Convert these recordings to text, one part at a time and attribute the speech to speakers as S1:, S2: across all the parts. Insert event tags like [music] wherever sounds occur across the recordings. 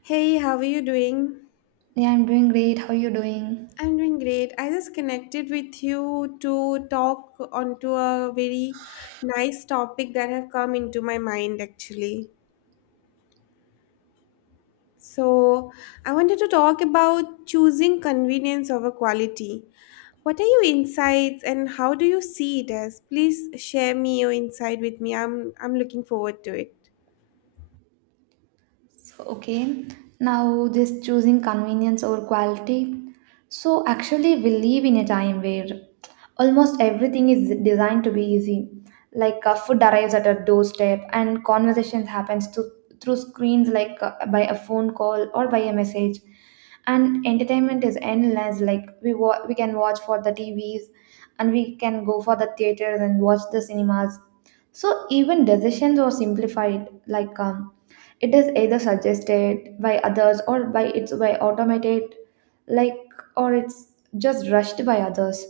S1: Hey, how are you doing?
S2: Yeah, I'm doing great. How you doing?
S1: I'm doing great. I just connected with you to talk onto a very nice topic that have come into my mind actually. So, I wanted to talk about choosing convenience over quality. What are your insights and how do you see it as? Please share me your insight with me. I'm looking forward to it.
S2: So, okay. Now, just choosing convenience over quality. So, actually, we live in a time where almost everything is designed to be easy. Like food arrives at a doorstep, and conversations happens through screens, like by a phone call or by a message. And entertainment is endless. Like we can watch for the TVs, and we can go for the theaters and watch the cinemas. So even decisions are simplified, like it is either suggested by others or by automated, like or it's just rushed by others.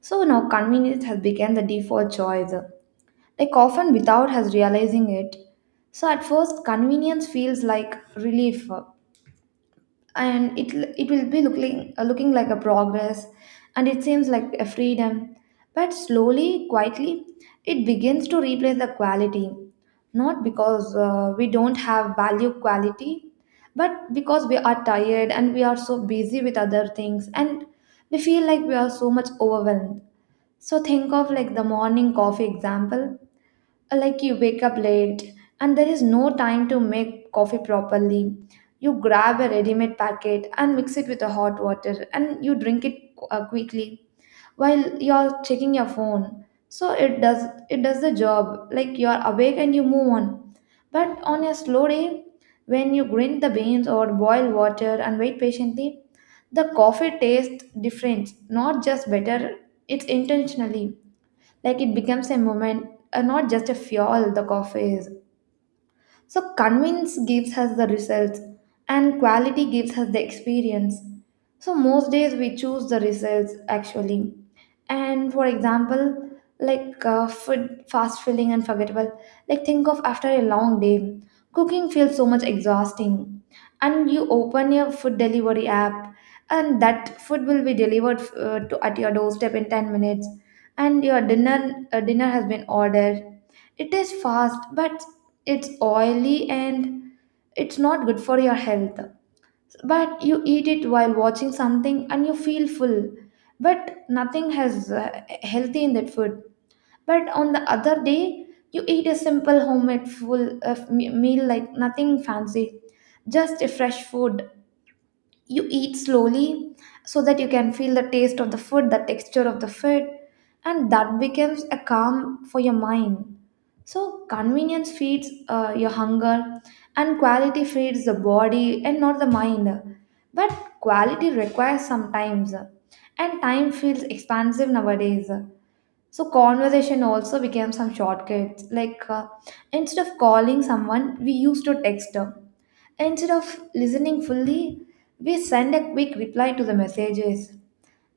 S2: So now convenience has become the default choice, like often without us realizing it. So at first, convenience feels like relief, and it will be looking like a progress, and it seems like a freedom, but slowly, quietly, it begins to replace the quality, not because we don't have value quality, but because we are tired and we are so busy with other things, and we feel like we are so much overwhelmed. So think of like the morning coffee example. Like you wake up late and there is no time to make coffee properly. You grab a ready-made packet and mix it with the hot water and you drink it quickly while you're checking your phone. So it does the job. Like you're awake and you move on. But on a slow day, when you grind the beans or boil water and wait patiently, the coffee tastes different, not just better. It's intentionally, like it becomes a moment, not just a fuel the coffee is. So convince gives us the results, and quality gives us the experience. So most days we choose the results actually. And for example, like food, fast feeling and forgettable. Like think of after a long day, cooking feels so much exhausting. And you open your food delivery app, and that food will be delivered at your doorstep in 10 minutes. And your dinner has been ordered. It is fast, but it's oily and it's not good for your health, but you eat it while watching something and you feel full, but nothing has healthy in that food. But on the other day, you eat a simple homemade meal, like nothing fancy, just a fresh food. You eat slowly so that you can feel the taste of the food, the texture of the food, and that becomes a calm for your mind. So convenience feeds your hunger, and quality feeds the body and not the mind. But quality requires some times, and time feels expansive nowadays. So conversation also became some shortcuts. Like instead of calling someone, we used to text. Instead of listening fully, we send a quick reply to the messages.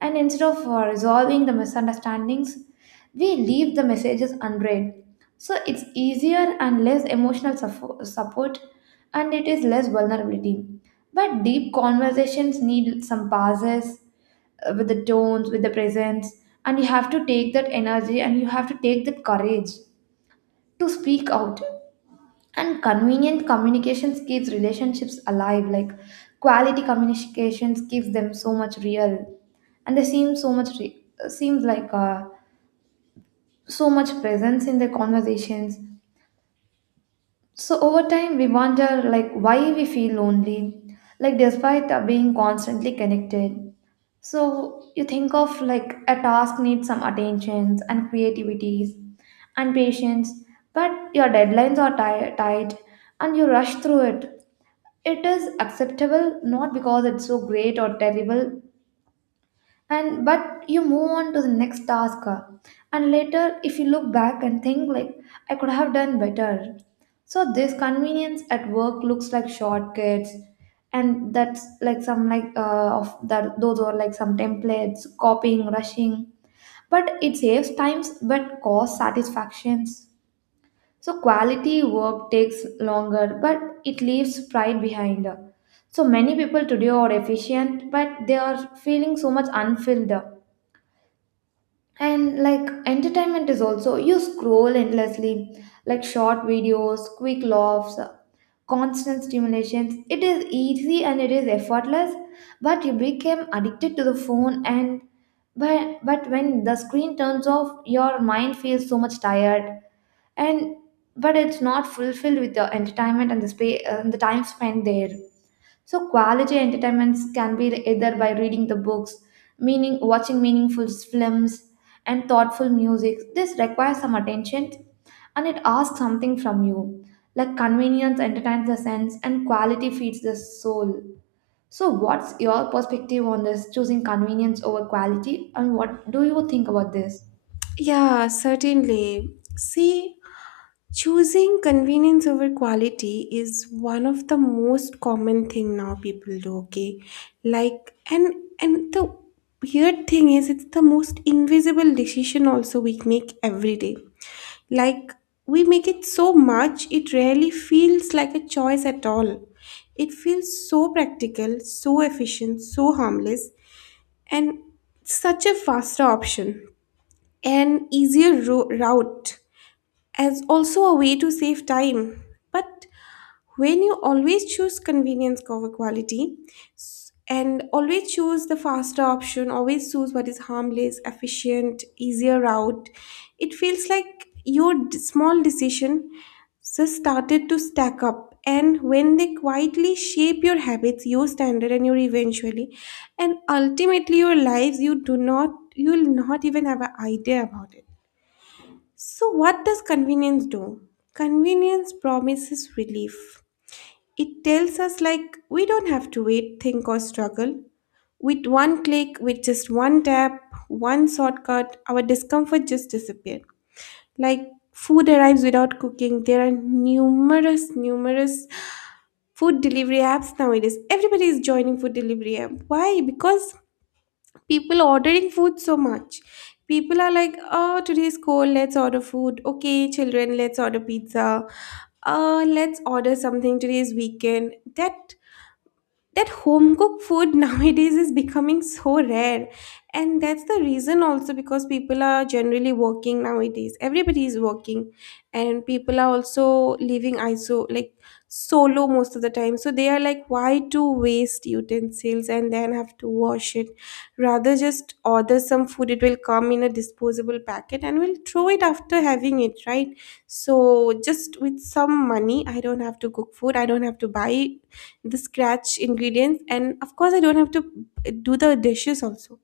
S2: And instead of resolving the misunderstandings, we leave the messages unread. So it's easier and less support, and it is less vulnerability. But deep conversations need some pauses with the tones, with the presence, and you have to take that energy and you have to take that courage to speak out. And convenient communications keeps relationships alive, like quality communications keeps them so much real, and they seem so much seems like so much presence in their conversations. So over time we wonder like why we feel lonely, like despite being constantly connected. So you think of like a task needs some attentions and creativities and patience, but your deadlines are tight and you rush through it. It is acceptable, not because it's so great or terrible, and but you move on to the next task and later if you look back and think like I could have done better. So this convenience at work looks like shortcuts, and that's like some like of that those are like some templates, copying, rushing. But it saves times but costs satisfactions. So quality work takes longer, but it leaves pride behind. So many people today are efficient, but they are feeling so much unfilled. And like entertainment is also you scroll endlessly, like short videos, quick laughs, constant stimulations. It is easy and it is effortless, but you become addicted to the phone, and but when the screen turns off, your mind feels so much tired, and but it's not fulfilled with the entertainment and the space and the time spent there. So quality entertainments can be either by reading the books, meaning watching meaningful films and thoughtful music. This requires some attention and it asks something from you. Like convenience entertains the sense and quality feeds the soul. So what's your perspective on this choosing convenience over quality and what do you think about this?
S1: Yeah, certainly. See, choosing convenience over quality is one of the most common thing now people do, okay? Like and the weird thing is it's the most invisible decision also we make every day. Like we make it so much it rarely feels like a choice at all. It feels so practical, so efficient, so harmless and such a faster option and easier route as also a way to save time. But when you always choose convenience over quality and always choose the faster option, always choose what is harmless, efficient, easier route, it feels like your small decision just started to stack up. And when they quietly shape your habits, your standard, and your eventually, and ultimately your lives, you do not, you will not even have an idea about it. So, what does convenience do? Convenience promises relief. It tells us, like, we don't have to wait, think, or struggle. With one click, with just one tap, one shortcut, our discomfort just disappears. Like, food arrives without cooking. There are numerous, numerous food delivery apps nowadays. Everybody is joining food delivery app. Why? Because people ordering food so much. People are like, oh, today's cold, let's order food. Okay, children, let's order pizza. Let's order something, today's weekend. That home cooked food [laughs] nowadays is becoming so rare, and that's the reason also, because people are generally working nowadays, everybody is working, and people are also living iso like solo most of the time. So they are like, why to waste utensils and then have to wash it? Rather just order some food, it will come in a disposable packet and we'll throw it after having it, right? So just with some money, I don't have to cook food, I don't have to buy the scratch ingredients, and of course I don't have to do the dishes also.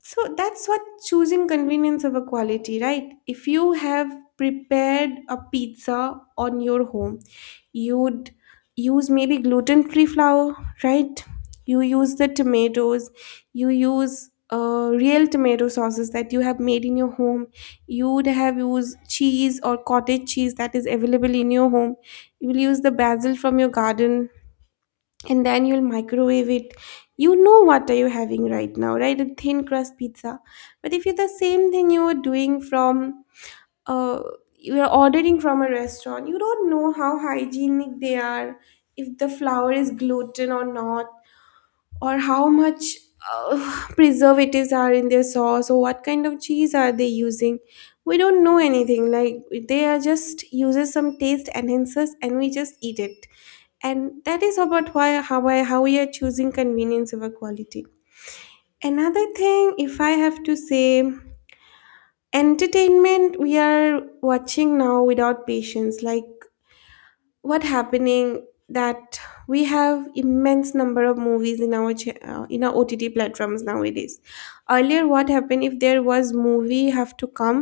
S1: So that's what choosing convenience over quality, right? If you have prepared a pizza on your home, you'd use maybe gluten free flour, right? You use the tomatoes, you use real tomato sauces that you have made in your home, you would have used cheese or cottage cheese that is available in your home, you will use the basil from your garden, and then you'll microwave it. You know what are you having right now, right? A thin crust pizza. But if you the same thing you were doing from uh you are ordering from a restaurant, you don't know how hygienic they are, if the flour is gluten or not, or how much [sighs] preservatives are in their sauce, or what kind of cheese are they using. We don't know anything. Like they are just uses some taste enhancers, and we just eat it, and that is about why how we are choosing convenience over quality. Another thing, if I have to say, entertainment we are watching now without patience, like what happening that we have immense number of movies in our in our OTT platforms nowadays. Earlier what happened, if there was movie have to come,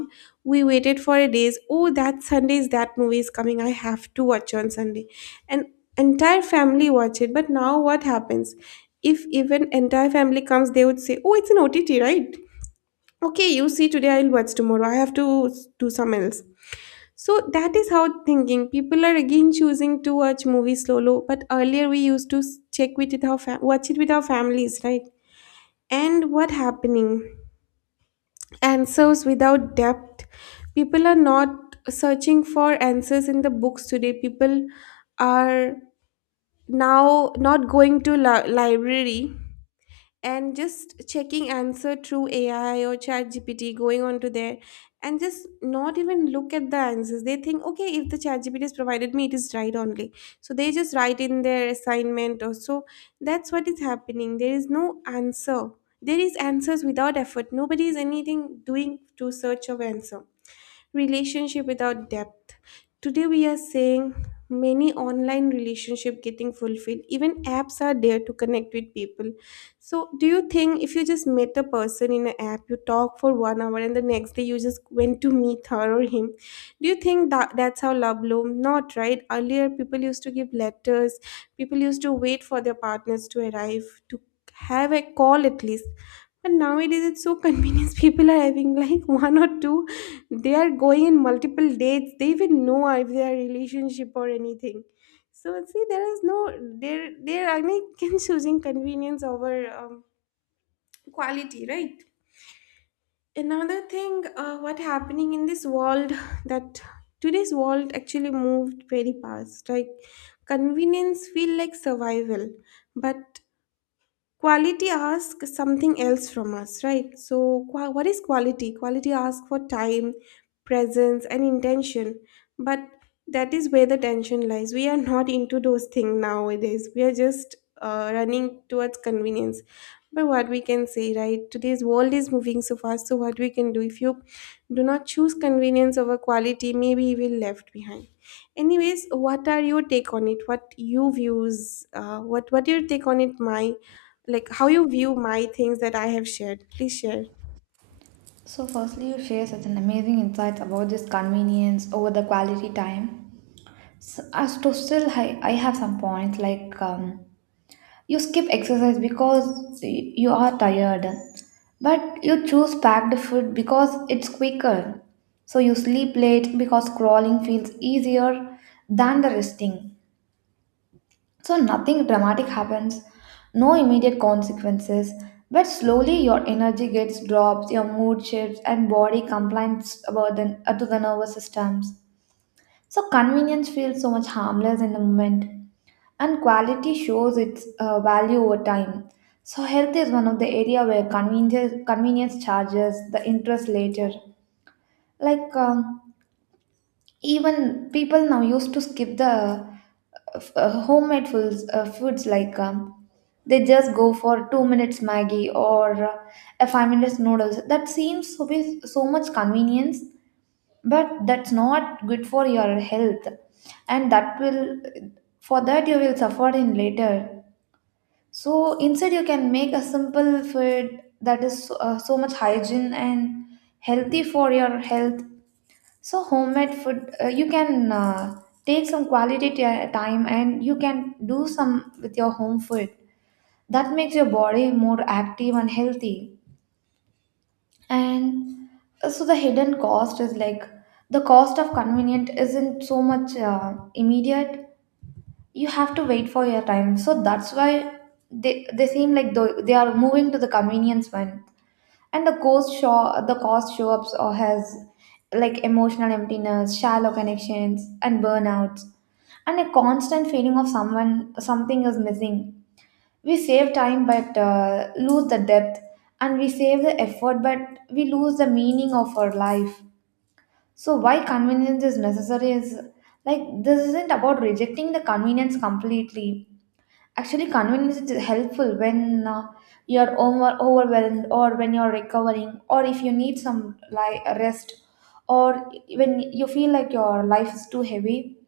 S1: we waited for a days. Oh, that Sunday is that movie is coming, I have to watch on Sunday, and entire family watch it. But now what happens, if even entire family comes, they would say, oh, it's an OTT, right? Okay, you see, today I'll watch tomorrow, I have to do some else. So that is how thinking. People are again choosing to watch movies solo, but earlier we used to s- check with it our fam- watch it with our families, right? And what happening? Answers without depth. People are not searching for answers in the books today. People are now not going to library, and just checking answer through AI or chat GPT, going on to there, and just not even look at the answers. They think, okay, if the chat GPT has provided me, it is right only. So they just write in their assignment or so. That's what is happening. There is no answer. There is answers without effort. Nobody is anything doing to search of answer. Relationship without depth, today we are seeing many online relationship getting fulfilled, even apps are there to connect with people. So do you think if you just met a person in an app, you talk for 1 hour, and the next day you just went to meet her or him, do you think that that's how love bloomed? Not right. Earlier people used to give letters, people used to wait for their partners to arrive, to have a call at least. But nowadays it's so convenient, [laughs] people are having like one or two, they are going in multiple dates, they even know if they are relationship or anything. So see, there is no there there. I mean, [laughs] choosing convenience over quality, right? Another thing, what happening in this world, [laughs] [sighs] that today's world actually moved very fast, like convenience feel like survival, but quality asks something else from us, right? So what is quality? Quality asks for time, presence and intention. But that is where the tension lies. We are not into those things nowadays, we are just running towards convenience. But what we can say, right, today's world is moving so fast, so what we can do if you do not choose convenience over quality, maybe you will left behind. Anyways, what are your take on it, what you views, what your take on it, my, like, how you view my things that I have shared. Please share.
S2: So firstly, you share such an amazing insights about this convenience over the quality time. So as to still, I have some points like you skip exercise because you are tired, but you choose packed food because it's quicker. So you sleep late because crawling feels easier than the resting. So nothing dramatic happens, no immediate consequences, but slowly your energy gets drops, your mood shifts, and body complains about to the nervous systems. So convenience feels so much harmless in the moment, and quality shows its value over time. So health is one of the area where convenience charges the interest later. Like even people now used to skip the homemade foods like they just go for 2 minutes Maggie or a 5 minutes noodles. That seems to be so much convenience, but that's not good for your health, and that will for that you will suffer in later. So instead, you can make a simple food that is so much hygiene and healthy for your health. So homemade food, you can take some quality ti time, and you can do some with your home food. That makes your body more active and healthy. And so the hidden cost is like the cost of convenient isn't so much immediate. You have to wait for your time. So that's why they seem like tho- they are moving to the convenience one, and the cost show ups or has like emotional emptiness, shallow connections and burnouts, and a constant feeling of someone, something is missing. We save time but lose the depth, and we save the effort but we lose the meaning of our life. So why convenience is necessary is like this isn't about rejecting the convenience completely. Actually, convenience is helpful when you're overwhelmed, or when you're recovering, or if you need some rest, or when you feel like your life is too heavy.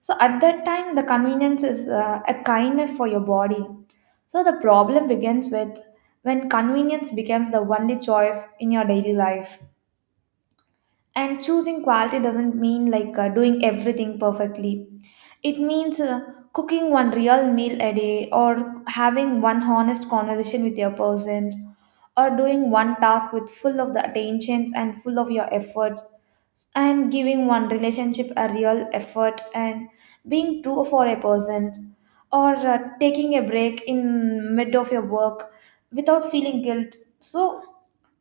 S2: So at that time, the convenience is a kindness for your body. So the problem begins with when convenience becomes the only choice in your daily life. And choosing quality doesn't mean like doing everything perfectly. It means cooking one real meal a day, or having one honest conversation with your person, or doing one task with full of the attentions and full of your efforts, and giving one relationship a real effort, and being true for a person, or taking a break in mid of your work without feeling guilt. So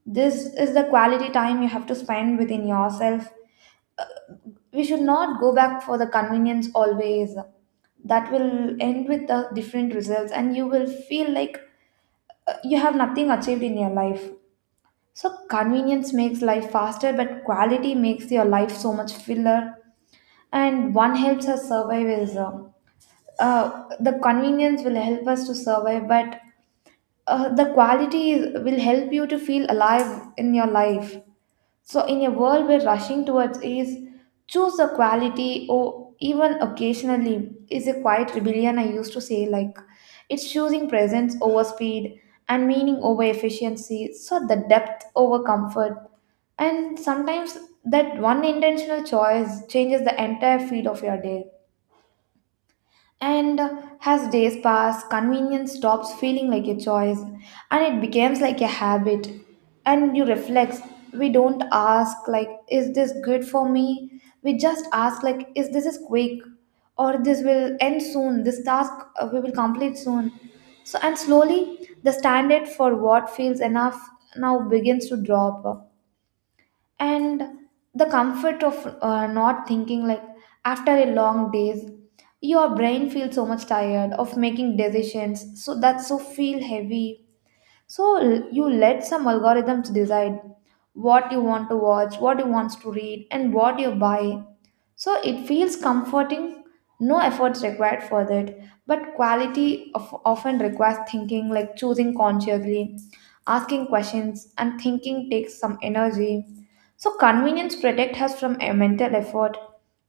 S2: this is the quality time you have to spend within yourself. We should not go back for the convenience always. That will end with the different results and you will feel like you have nothing achieved in your life. So convenience makes life faster but quality makes your life so much fuller. And one helps us survive is the convenience will help us to survive, but the quality will help you to feel alive in your life. So in a world where rushing towards ease, choose a quality or even occasionally is a quiet rebellion. I used to say, like, it's choosing presence over speed and meaning over efficiency, so the depth over comfort. And sometimes that one intentional choice changes the entire feel of your day. And as days pass, convenience stops feeling like a choice and it becomes like a habit. And you reflect, we don't ask, like, is this good for me? We just ask, like, is this is quick or this will end soon? This task we will complete soon. So, and slowly the standard for what feels enough now begins to drop, and the comfort of not thinking, like after a long days your brain feels so much tired of making decisions, so that's so feel heavy. So you let some algorithms decide what you want to watch, what you want to read, and what you buy. So it feels comforting, no efforts required for that. But quality of, often requires thinking, like choosing consciously, asking questions, and thinking takes some energy. So convenience protects us from a mental effort,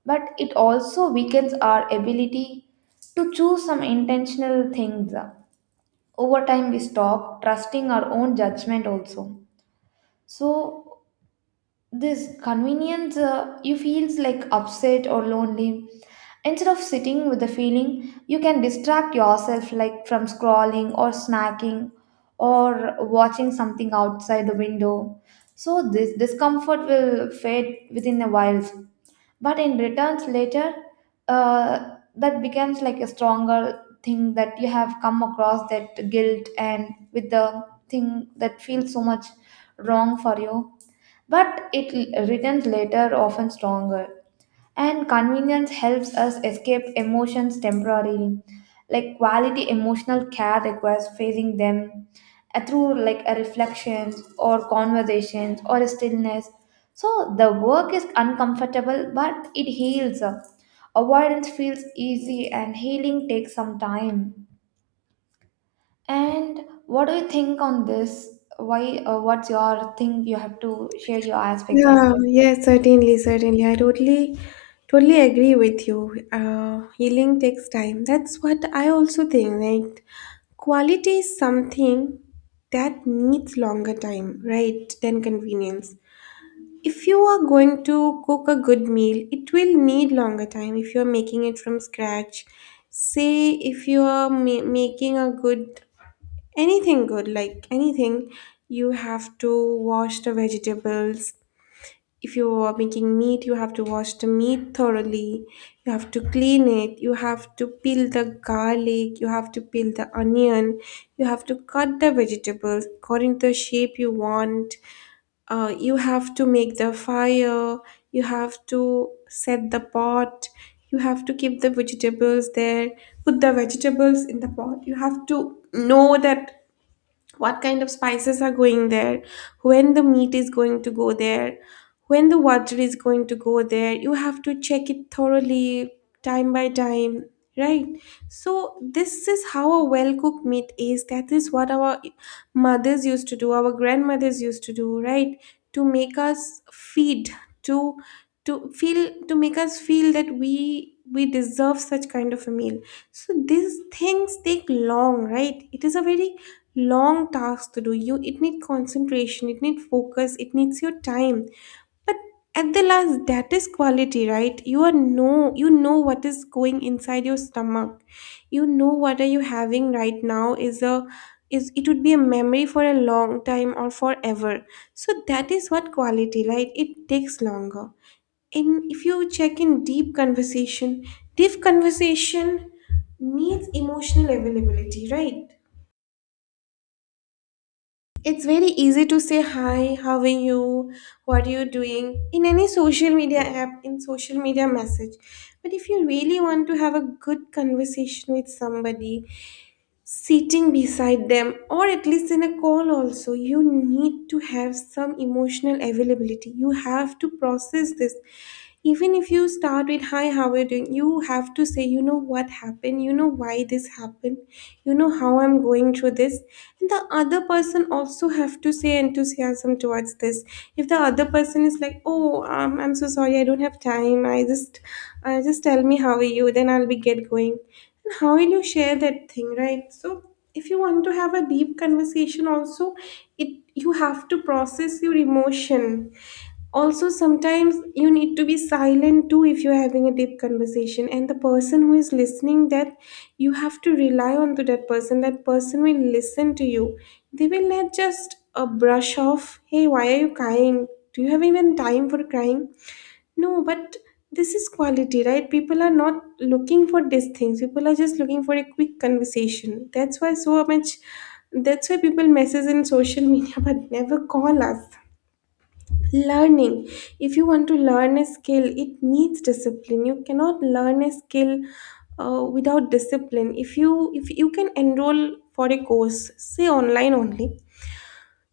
S2: but it also weakens our ability to choose some intentional things. Over time we stop trusting our own judgment also. So this convenience, you feels like upset or lonely. Instead of sitting with the feeling you can distract yourself, like from scrolling or snacking or watching something outside the window, so this discomfort will fade within a while, but in returns later. That becomes like a stronger thing that you have come across, that guilt, and with the thing that feels so much wrong for you, but it returns later often stronger. And convenience helps us escape emotions temporarily, like quality emotional care requires facing them, through like a reflections or conversations or a stillness. So the work is uncomfortable but it heals. Avoidance feels easy and healing takes some time. And what do you think on this? Why What's your thing? You have to share your aspects as
S1: Yeah,
S2: well.
S1: yes, certainly, certainly. I totally, totally agree with you. Healing takes time. That's what I also think, right? Quality is something that needs longer time, right, than convenience. If you are going to cook a good meal, it will need longer time if you're making it from scratch. Say if you are making a good anything, good like anything, you have to wash the vegetables. If you are making meat, you have to wash the meat thoroughly, you have to clean it, you have to peel the garlic, you have to peel the onion, you have to cut the vegetables according to the shape you want. You have to make the fire, you have to set the pot, you have to keep the vegetables there, put the vegetables in the pot. You have to know that what kind of spices are going there, when the meat is going to go there, when the water is going to go there. You have to check it thoroughly, time by time, right? So, this is how a well cooked meat is. That is what our mothers used to do, our grandmothers used to do, right? To make us feed, to to feel to make us feel that we deserve such kind of a meal. So these things take long, right? It is a very long tasks to do. You it need concentration, it need focus, it needs your time. But at the last, that is quality, right? You are know, you know what is going inside your stomach, you know what are you having right now, is a, is it would be a memory for a long time or forever. So that is what quality, right? It takes longer. And if you check in deep conversation, deep conversation needs emotional availability, right? It's very easy to say hi, how are you, what are you doing in any social media app, in social media message. But if you really want to have a good conversation with somebody, sitting beside them, or at least in a call, also, you need to have some emotional availability. You have to process this. Even if you start with hi, how are you doing, you have to say, you know what happened, you know why this happened, you know how I'm going through this. And the other person also have to say enthusiasm towards this. If the other person is like, oh, I'm so sorry, I don't have time, I just tell me how are you, then I'll be get going. And how will you share that thing, right? So if you want to have a deep conversation also, it you have to process your emotion. Also sometimes you need to be silent too. If you're having a deep conversation and the person who is listening that, you have to rely on to that person, that person will listen to you. They will not just brush off, hey, why are you crying, do you have even time for crying? No, but this is quality, right? People are not looking for these things. People are just looking for a quick conversation. That's why so much, that's why people message in social media [laughs] but never call us. Learning. If you want to learn a skill, it needs discipline. You cannot learn a skill without discipline. If you can enroll for a course, say online only,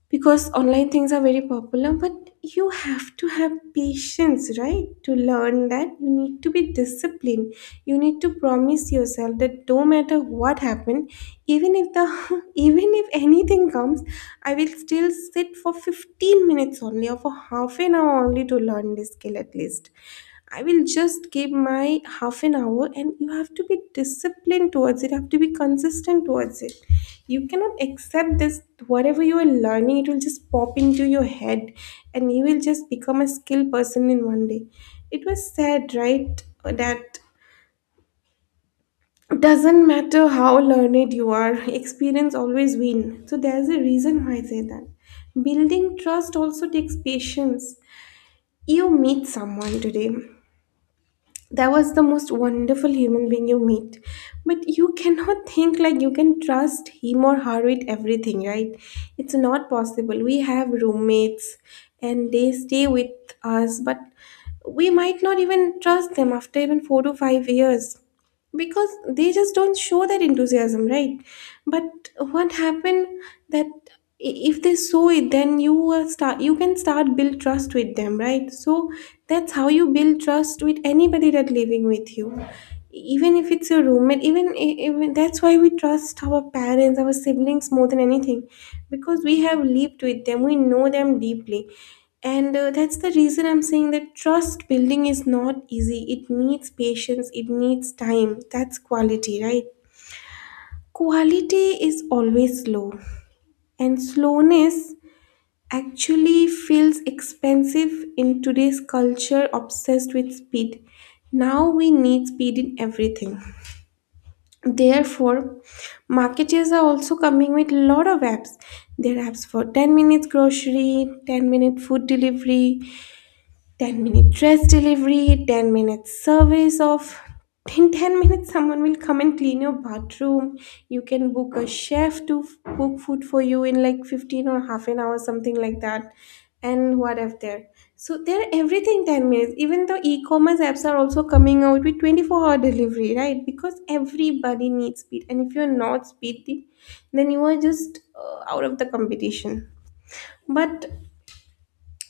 S1: because online things are very popular. But you have to have patience, right? To learn that, you need to be disciplined. You need to promise yourself that no matter what happened, even if the [laughs] even if anything comes, I will still sit for 15 minutes only or for half an hour only to learn this skill at least. I will just give my half an hour, and you have to be disciplined towards it. You have to be consistent towards it. You cannot accept this, whatever you are learning, it will just pop into your head, and you will just become a skilled person in one day. It was said, right, that doesn't matter how learned you are, [laughs] experience always win. So there's a reason why I say that. Building trust also takes patience. You meet someone today that was the most wonderful human being you meet, but you cannot [laughs] think like you can trust him or her with everything, right? It's not possible. We have roommates and they stay with us, but we might not even trust them after even 4 to 5 years, because they just don't show that enthusiasm, right? But what happened, that if they show it, then you will start, you can start build trust with them, right? So that's how you build trust with anybody that living with you, even if it's your roommate, even even that's why we trust our parents, our siblings more than anything, because we have lived with them, we know them deeply. And that's the reason I'm saying that trust building is not easy. It needs patience, it needs time. That's quality, right? Quality is always slow. And slowness actually feels expensive in today's culture obsessed with speed. Now we need speed in everything. Therefore, marketers are also coming with lot of apps. There are apps for 10 minutes grocery, 10-minute food delivery, 10-minute dress delivery, 10 minutes service of, in 10 minutes someone will come and clean your bathroom. You can book a chef to cook food for you in like 15 or half an hour something like that. And what if there? So they're everything 10 minutes. Even the e-commerce apps are also coming out with 24-hour delivery, right? Because everybody needs speed, and if you're not speedy, then you are just out of the competition. But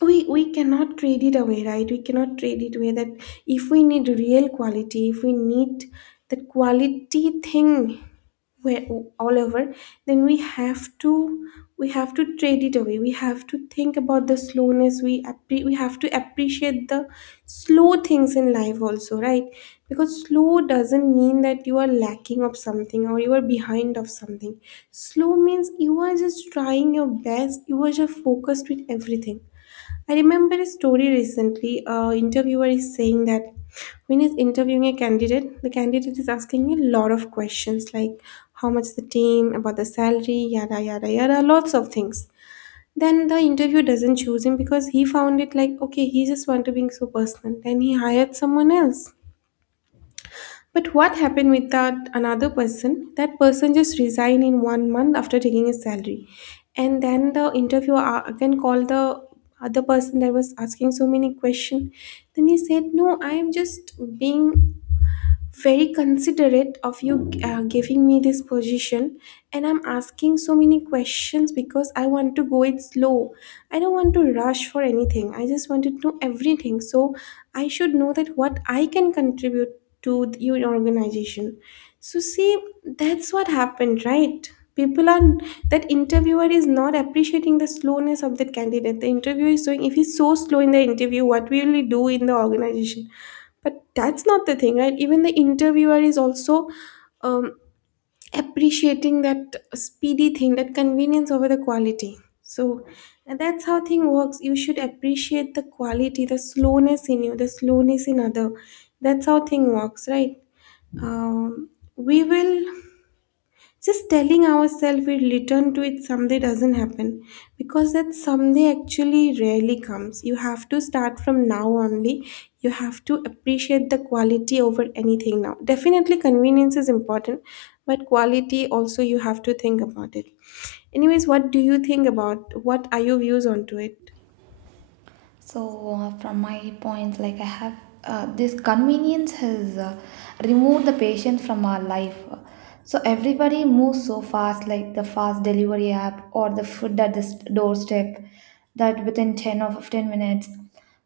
S1: we cannot trade it away, right? We cannot trade it away that, if we need real quality, if we need that quality thing, where all over, then we have to, we have to trade it away. We have to think about the slowness. We We have to appreciate the slow things in life also, right? Because slow doesn't mean that you are lacking of something or you are behind of something. Slow means you are just trying your best, you are just focused with everything. I remember a story recently. A interviewer is saying that when he's interviewing a candidate, the candidate is asking a lot of questions like how much the team, about the salary, yada yada yada, lots of things. Then the interviewer doesn't choose him because he found it like okay, he just want to be so personal. Then he hired someone else. But what happened with that another person? That person just resigned in one month after taking his salary. And then the interviewer again called the other person that was asking so many questions. Then he said, no, I am just being very considerate of you giving me this position, and I'm asking so many questions because I want to go it slow. I don't want to rush for anything, I just want to know everything, so I should know that what I can contribute to your organization. So see, that's what happened, right? People are, that interviewer is not appreciating the slowness of that candidate. The interviewer is showing, if he's so slow in the interview, what will he do in the organization? But that's not the thing, right? Even the interviewer is also um, appreciating that speedy thing, that convenience over the quality. So, and that's how thing works. You should appreciate the quality, the slowness in you, the slowness in other. That's how thing works, right? Um, we will just telling ourselves we'll return to it someday doesn't happen, because that someday actually rarely comes. You have to start from now only. You have to appreciate the quality over anything now. Definitely, convenience is important, but quality also you have to think about it. Anyways, what do you think about? What are your views onto it?
S2: So, from my point, like I have, this convenience has, removed the patient from our life. So, everybody moves so fast, like the fast delivery app or the food at the doorstep, that within 10 or 15 minutes.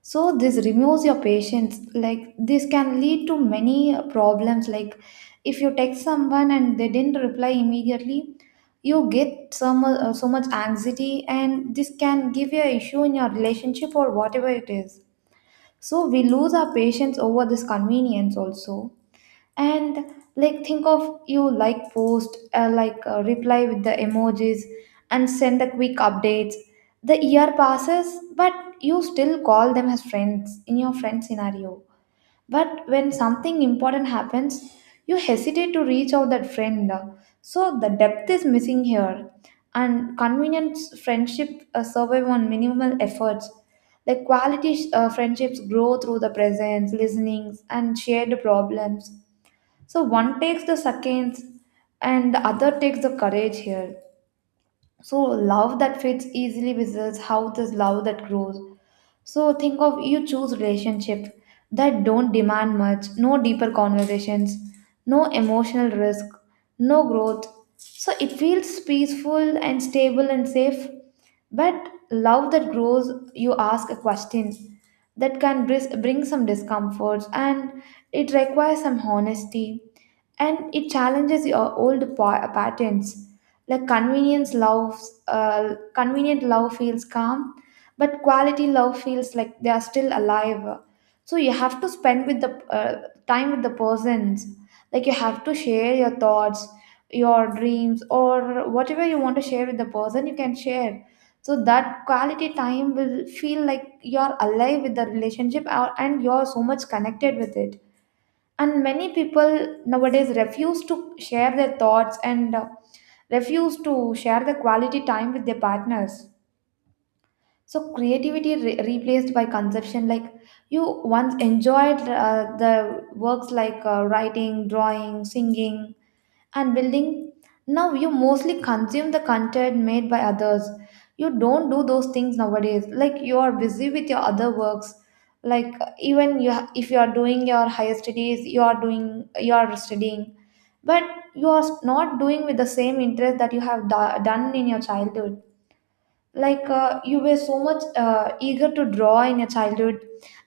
S2: So, this removes your patience. Like, this can lead to many problems. Like, if you text someone and they didn't reply immediately, you get so much, so much anxiety, and this can give you an issue in your relationship or whatever it is. So we lose our patience over this convenience also. And like think of you, like post, like reply with the emojis and send the quick updates, the year passes, but you still call them as friends in your friend scenario. But when something important happens, you hesitate to reach out that friend. So the depth is missing here. And convenient friendship, survive on minimal efforts. Like quality friendships grow through the presence, listenings, and shared problems. So one takes the seconds, and the other takes the courage here. So love that fits easily with us, how this love that grows. So think of you choose relationship that don't demand much, no deeper conversations, no emotional risk, no growth. So it feels peaceful and stable and safe. But love that grows, you ask a question that can bring some discomforts, and it requires some honesty, and it challenges your old patterns. Like convenience loves convenient love feels calm, but quality love feels like they are still alive. So you have to spend with the, uh, time with the persons. Like you have to share your thoughts, your dreams, or whatever you want to share with the person you can share. So that quality time will feel like you're alive with the relationship, and you're so much connected with it. And many people nowadays refuse to share their thoughts, and refuse to share the quality time with their partners. So creativity replaced by conception. Like you once enjoyed the works, like writing, drawing, singing, and building. Now you mostly consume the content made by others. You don't do those things nowadays. Like you are busy with your other works. Like even you, if you are doing your higher studies, you are doing, you are studying, but you are not doing with the same interest that you have done in your childhood. Like you were so much eager to draw in your childhood,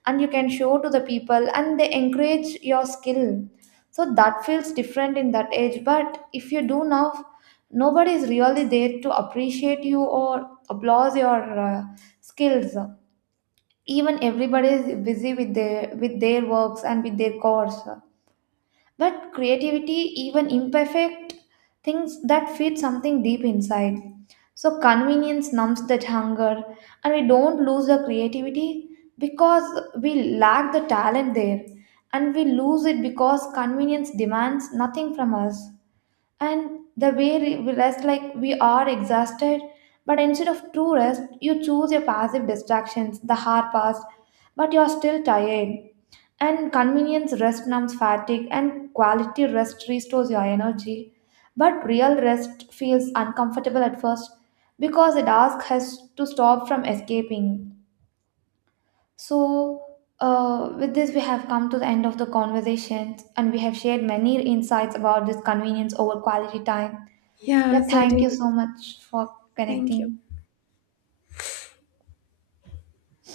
S2: and you can show to the people and they encourage your skill. So that feels different in that age, but if you do now, nobody is really there to appreciate you or applause your skills. Even everybody is busy with their works and with their course. But creativity, even imperfect things that feed something deep inside. So convenience numbs that hunger, and we don't lose the creativity because we lack the talent there, and we lose it because convenience demands nothing from us. And the way we rest, like we are exhausted, but instead of true rest you choose your passive distractions, the hard past, but you're still tired. And convenience rest numbs fatigue, and quality rest restores your energy. But real rest feels uncomfortable at first because it asks us to stop from escaping. So, with this, we have come to the end of the conversation, and we have shared many insights about this convenience over quality time. Yeah,
S1: Yeah,
S2: thank
S1: certainly.
S2: you so much for
S1: Thank you.
S2: connecting.